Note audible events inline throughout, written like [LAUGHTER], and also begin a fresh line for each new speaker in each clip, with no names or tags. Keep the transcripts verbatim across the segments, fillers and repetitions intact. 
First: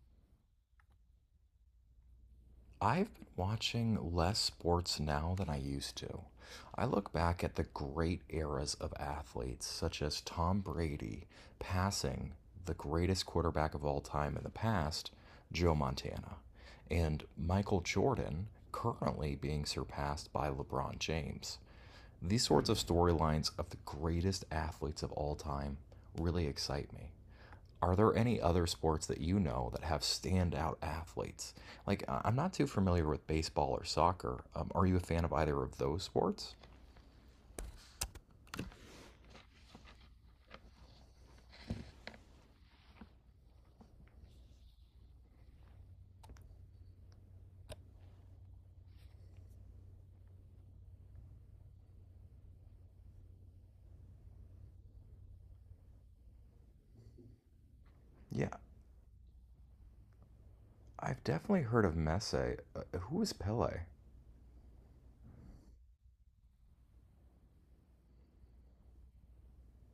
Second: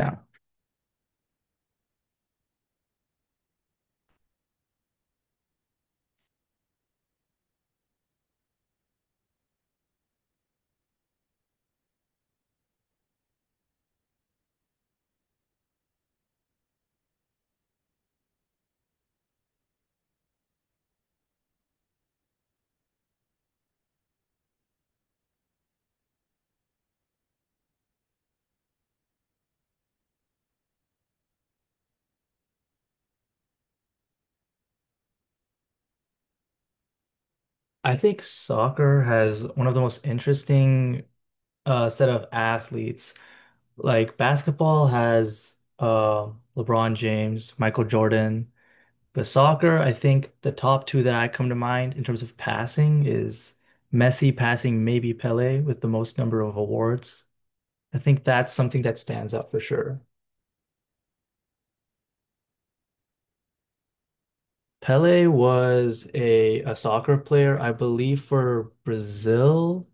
Yeah.
I've been watching less sports now than I used to. I look back at the great eras of athletes, such as Tom Brady passing the greatest quarterback of all time in the past, Joe Montana, and Michael Jordan currently being surpassed by LeBron James. These sorts of storylines of the greatest athletes of all time really excite me. Are there any other sports that you know that have standout athletes? Like, I- I'm not too familiar with baseball or soccer. Um, are you a fan of either of those sports?
I think soccer has one of the most interesting uh, set of athletes. Like basketball has uh, LeBron James, Michael Jordan. But soccer, I think the top two that I come to mind in terms of passing is Messi passing maybe Pele with the most number of awards. I think
Yeah,
that's something that stands out for sure.
I've definitely heard of Messi. Uh, who is Pele?
Pele was a, a soccer player, I believe, for Brazil.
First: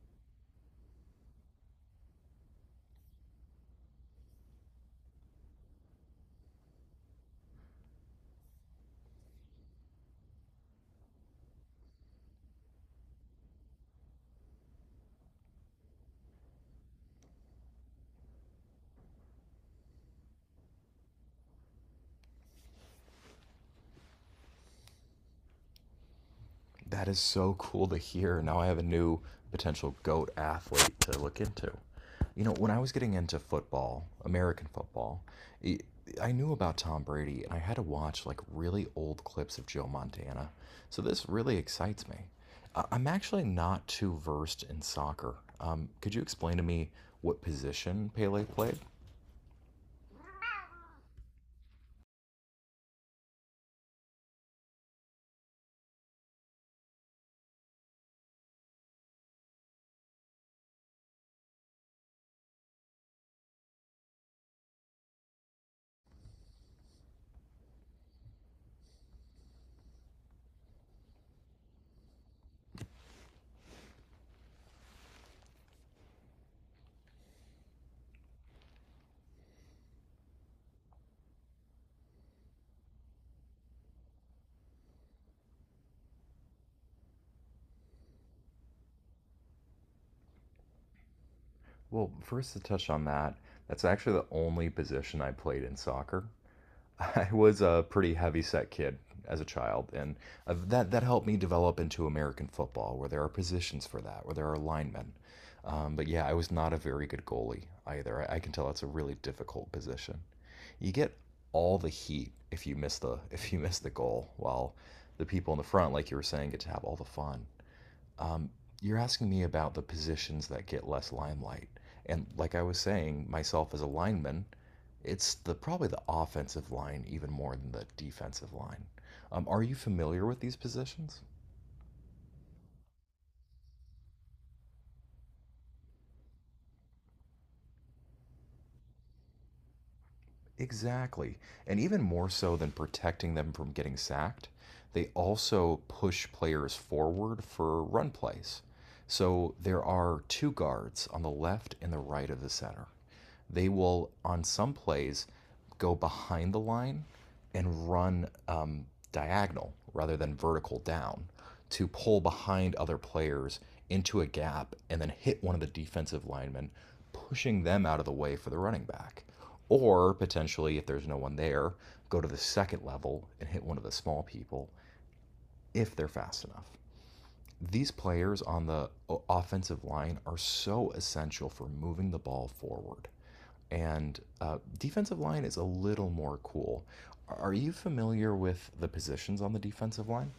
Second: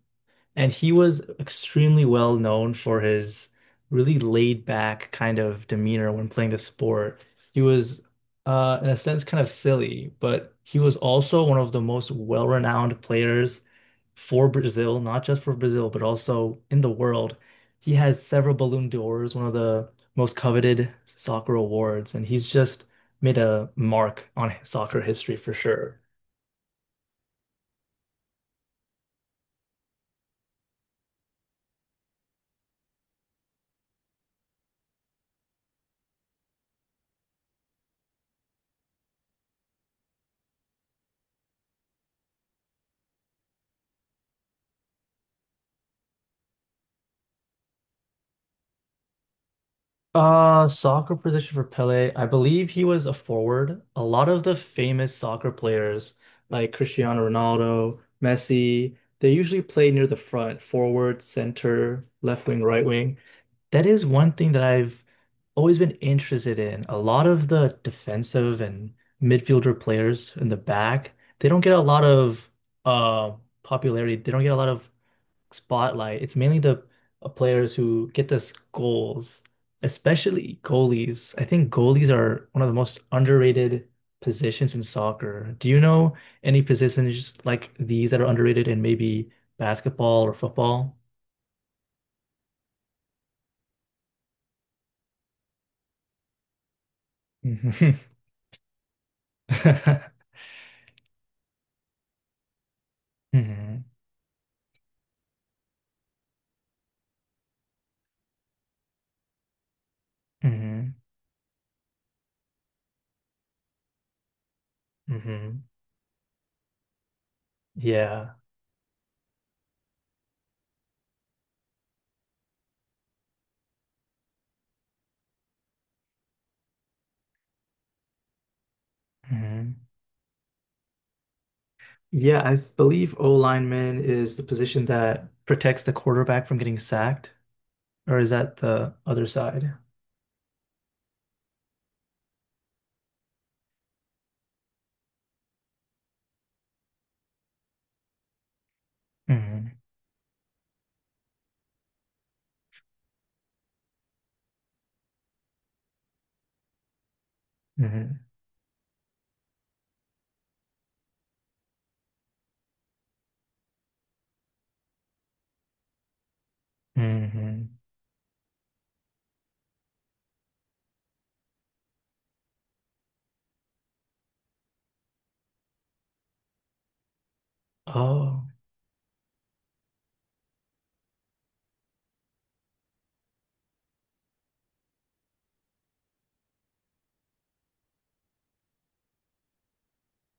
And he was extremely well known for his really laid back kind of demeanor when playing the sport. He was, uh, in a sense, kind of silly, but he was also one of the most well-renowned players for Brazil, not just for Brazil, but also in the world. He has several Ballon d'Ors, one of the most coveted soccer awards, and he's just made a mark on soccer history for sure.
That is so cool to hear. Now I have a new potential GOAT athlete to look into. You know, when I was getting into football, American football, i I knew about Tom Brady and I had to watch like really old clips of Joe Montana. So this really excites me. I- I'm actually not too versed in soccer. Um, could you explain to me what position Pele played?
Uh, soccer position for Pele. I believe he was a forward. A lot of the famous soccer players, like Cristiano Ronaldo, Messi, they usually play near the front, forward, center, left wing, right wing. That is one thing that I've always been interested in. A lot of the defensive and midfielder players in the back, they don't get a lot of uh popularity. They don't get a lot of spotlight. It's mainly the uh, players who get us goals, especially goalies. I think goalies are one of the most underrated positions in soccer. Do you know any positions like these that are underrated in maybe basketball or football?
Well, first to touch on that, that's actually the only position I played in soccer. I was a
Mhm.
pretty heavy set kid as a child, and
[LAUGHS]
uh, that that helped me develop into American football, where there are
Mhm.
positions for that, where there are linemen. Um, but yeah, I was not a very good goalie either. I, I can tell it's a really difficult position. You
Mhm.
get all the heat if you miss the [LAUGHS] if you miss the goal, while the people in
Mhm.
the front, like you were saying, get to have all the fun.
[LAUGHS] Yeah.
Um, you're asking me about the positions that get less limelight. And like I was saying, myself as a lineman, it's the probably the offensive line even more than the defensive line. Um, are you
Mhm.
familiar with these positions?
Yeah, I believe O lineman is the position that protects the quarterback from getting sacked, or is that the other side?
Exactly. And even more so than protecting them from getting sacked, they also push players forward for run plays. So
Mhm.
there are two guards on the left and the right of the center. They will on some plays go behind the line and
Mhm.
run um, diagonal rather than vertical down to pull behind other players into a gap and then hit one of the defensive linemen, pushing
Hmm.
them out of the way for the running back. Or potentially, if there's no one there, go to the second level and hit one of the small people if they're fast enough. These players
Oh,
on the offensive line are so essential for moving the ball forward. And uh, defensive line is a little more cool. Are you familiar with the positions on the defensive line?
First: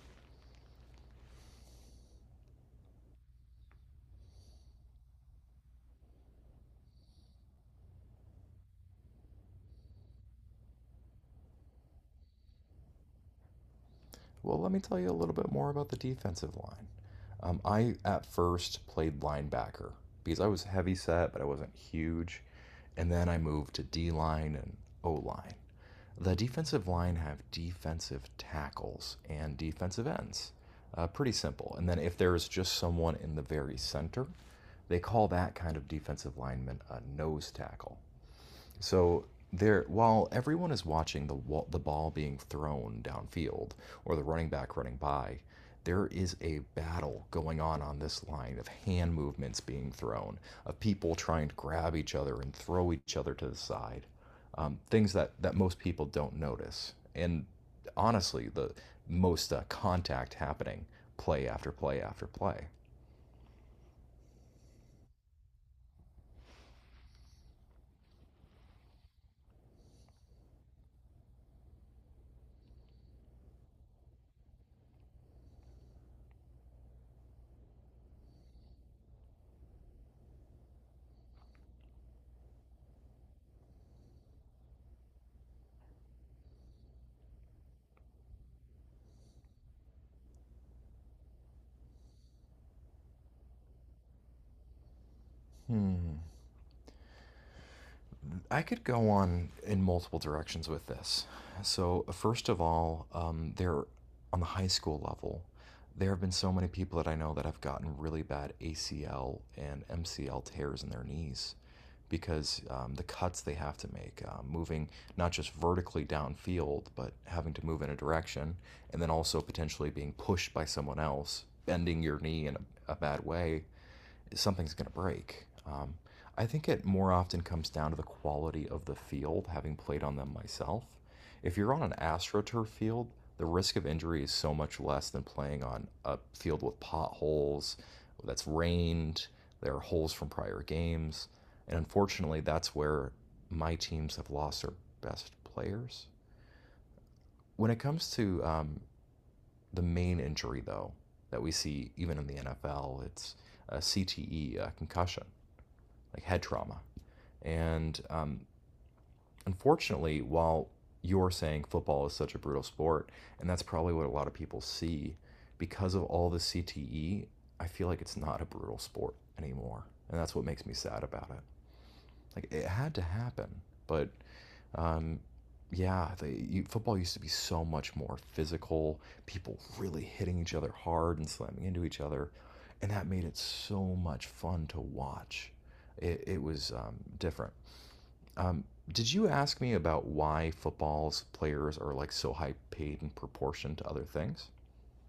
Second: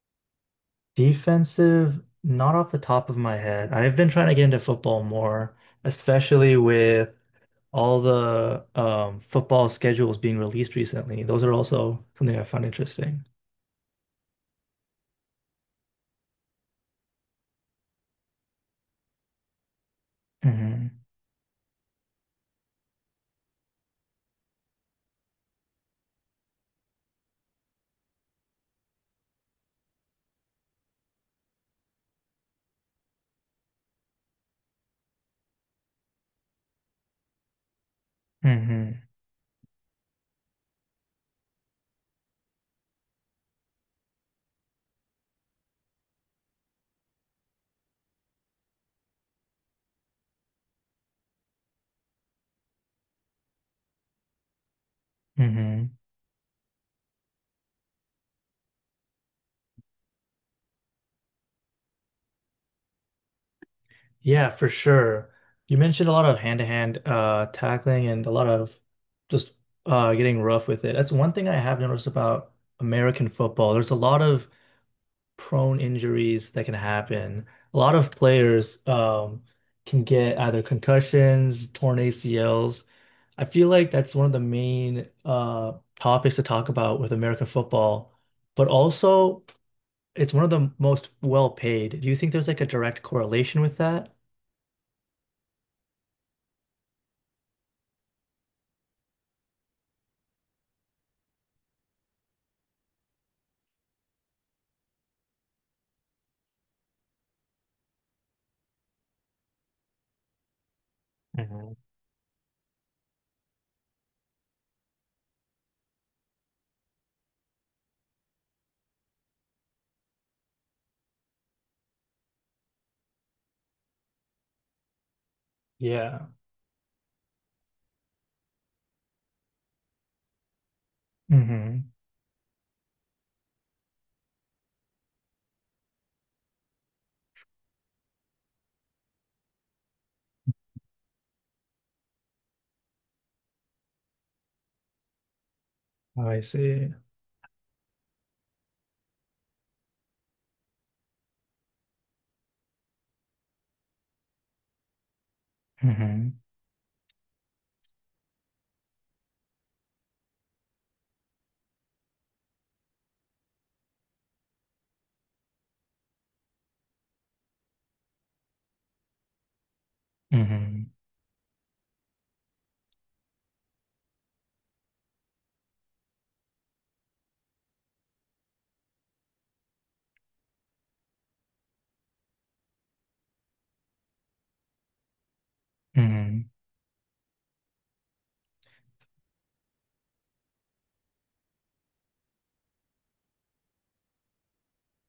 defensive, not off the top of my head. I've been trying to get into football more, especially with all the um, football schedules being released recently. Those are also something I found interesting.
Well, let me tell you a little bit more about the defensive line. Um, I at first played linebacker because I was heavy
Hmm.
set, but I wasn't huge. And then I moved to D line and O line. The defensive line have defensive tackles and defensive ends. Uh, pretty simple. And then if there is just someone in the very center, they call that kind of defensive lineman a nose tackle.
Hmm.
So there, while everyone is watching the wall, the ball being thrown downfield or the running back running by, there is a battle going on on this line of hand movements being thrown, of people trying to grab each other and throw each other to the side, um, things that that most
Hmm.
people don't notice. And honestly, the most uh, contact happening play after play after play.
Yeah, for sure. You mentioned a lot of hand-to-hand uh, tackling and a lot of just uh, getting rough with it. That's one thing I have noticed about American football. There's a lot of prone injuries that can happen. A lot of players um, can get either concussions, torn A C Ls. I feel like that's one of the main uh, topics to talk about with American football, but also it's one of the most well paid. Do you think there's like a direct correlation with that?
Um, I could go on in multiple directions with this. So, first of all, um, there on the high school level, there have been so many people that I know that have gotten really bad A C L and M C L tears in their knees
Mhm.
because um, the cuts they have to make, um, moving not just vertically downfield, but having to move in a direction, and then also potentially being pushed by someone else, bending your knee in a, a bad way, something's going to break. Um,
Yeah.
I think it more often comes down to the quality of the field, having played on them myself. If you're
Hmm.
on an AstroTurf field, the risk of injury is so much less than playing on a field with potholes that's rained, there are holes from prior games. And unfortunately, that's where my teams have lost their best players.
Oh, I see.
When it comes to um, the main injury, though, that we see even in the N F L, it's a C T E, a concussion like
Hmm.
head trauma. And um, unfortunately, while you're saying football is such a brutal sport, and that's probably what a lot of people see, because of all the C T E, I feel like it's not a brutal sport anymore. And that's what makes me
Hmm.
sad about it. Like, it had to happen, but um, yeah, the, you, football used to be so much more physical. People really hitting each other hard and slamming into each other, and that made it so much fun to watch. It, it
Hmm.
was um, different. Um, did you ask me about why football's players are like so high paid in proportion to other things?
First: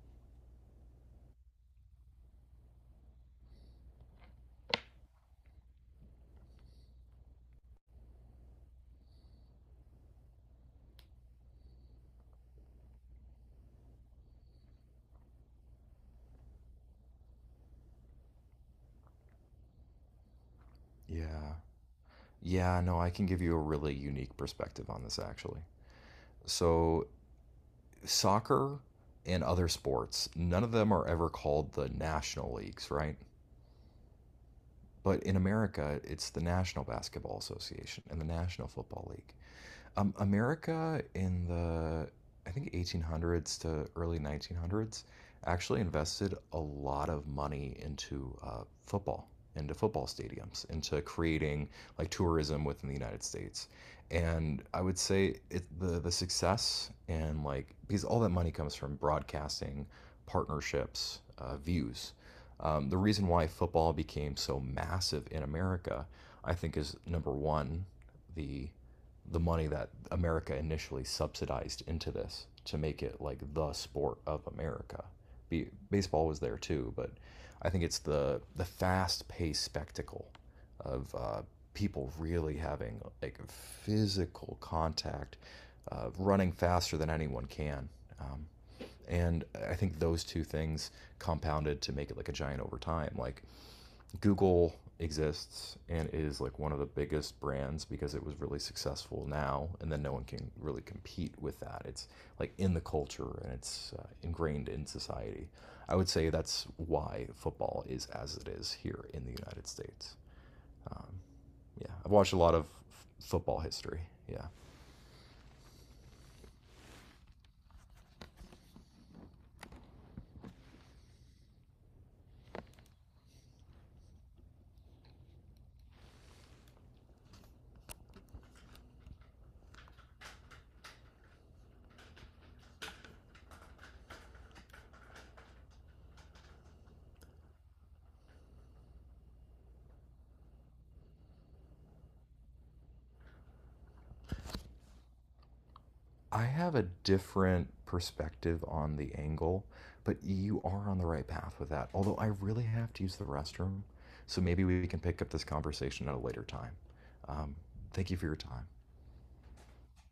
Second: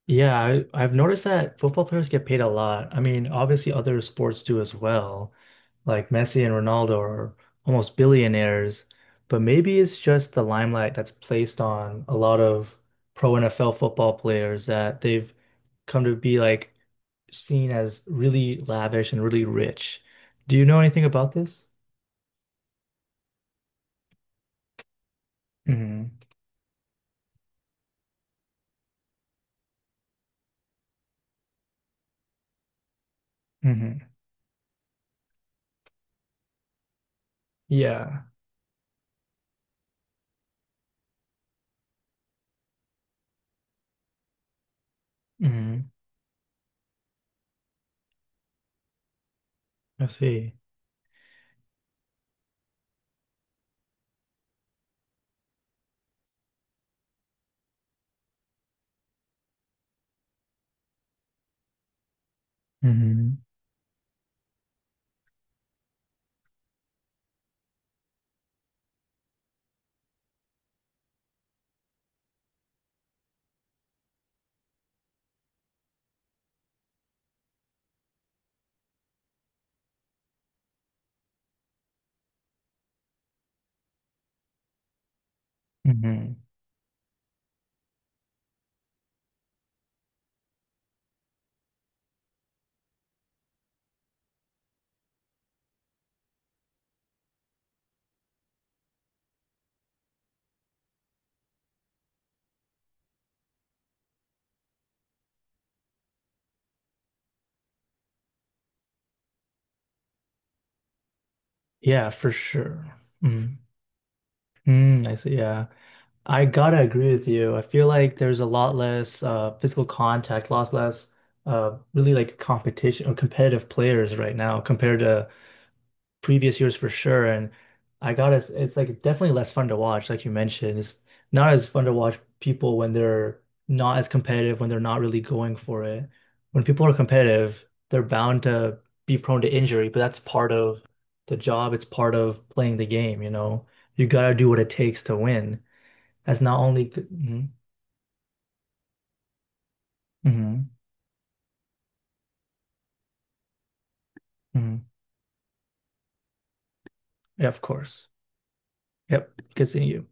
Yeah, I, I've noticed that football players get paid a lot. I mean, obviously other sports do as well. Like Messi and Ronaldo are almost billionaires, but maybe it's just the limelight that's placed on a lot of pro N F L football players that they've come to be like seen as really lavish and really rich. Do you know anything about
Yeah.
this?
Yeah, no, I can give you a really unique perspective on this actually.
Hmm.
So, soccer and other sports, none of them are ever called the national leagues, right?
Hmm.
But in America, it's the National Basketball Association and
Yeah.
the National Football League. Um, America in the, I think, eighteen hundreds to early nineteen hundreds actually
Hmm.
invested a lot of money into uh, football, into
I
football
see.
stadiums, into creating like tourism within the United States. And I would say it, the the success and like because all that money comes from broadcasting partnerships, uh, views. Um, the reason
Hmm.
why football became so massive in America, I think, is number one, the the money that America initially subsidized into this to make it like the sport of America. Be, baseball was there too, but I think it's the the fast paced spectacle of uh, people really having like physical contact, uh,
Hmm.
running faster than anyone can. Um, and I think those two things compounded to make it like a giant over time. Like Google exists and is like one of the biggest brands because it was really successful now, and then no one can really compete with that. It's like in the culture and it's uh, ingrained in society. I would say that's why football is as it is here in the United States. Yeah,
Yeah,
I've
for
watched a lot of
sure.
f-
Mm.
football history. Yeah.
Mm, I see. Yeah. I gotta agree with you. I feel like there's a lot less uh, physical contact, a less uh, really like competition or competitive players right now compared to previous years for sure. And I gotta, s- it's like definitely less fun to watch, like you mentioned. It's not as fun to watch people when they're not as competitive, when they're not really going for it. When people are competitive, they're bound to be prone to injury, but that's part of the job. It's part of playing the game, you know. You gotta do what it takes to win. As
I
not
have a
only good. Mm-hmm,
different perspective on the angle, but
mm-hmm,
you are on the right path with that. Although I really have to use the restroom, so maybe
mm-hmm.
we can pick up this conversation at a later time.
Yeah,
Um,
of course.
Thank you for your time.
Yep. Good seeing you.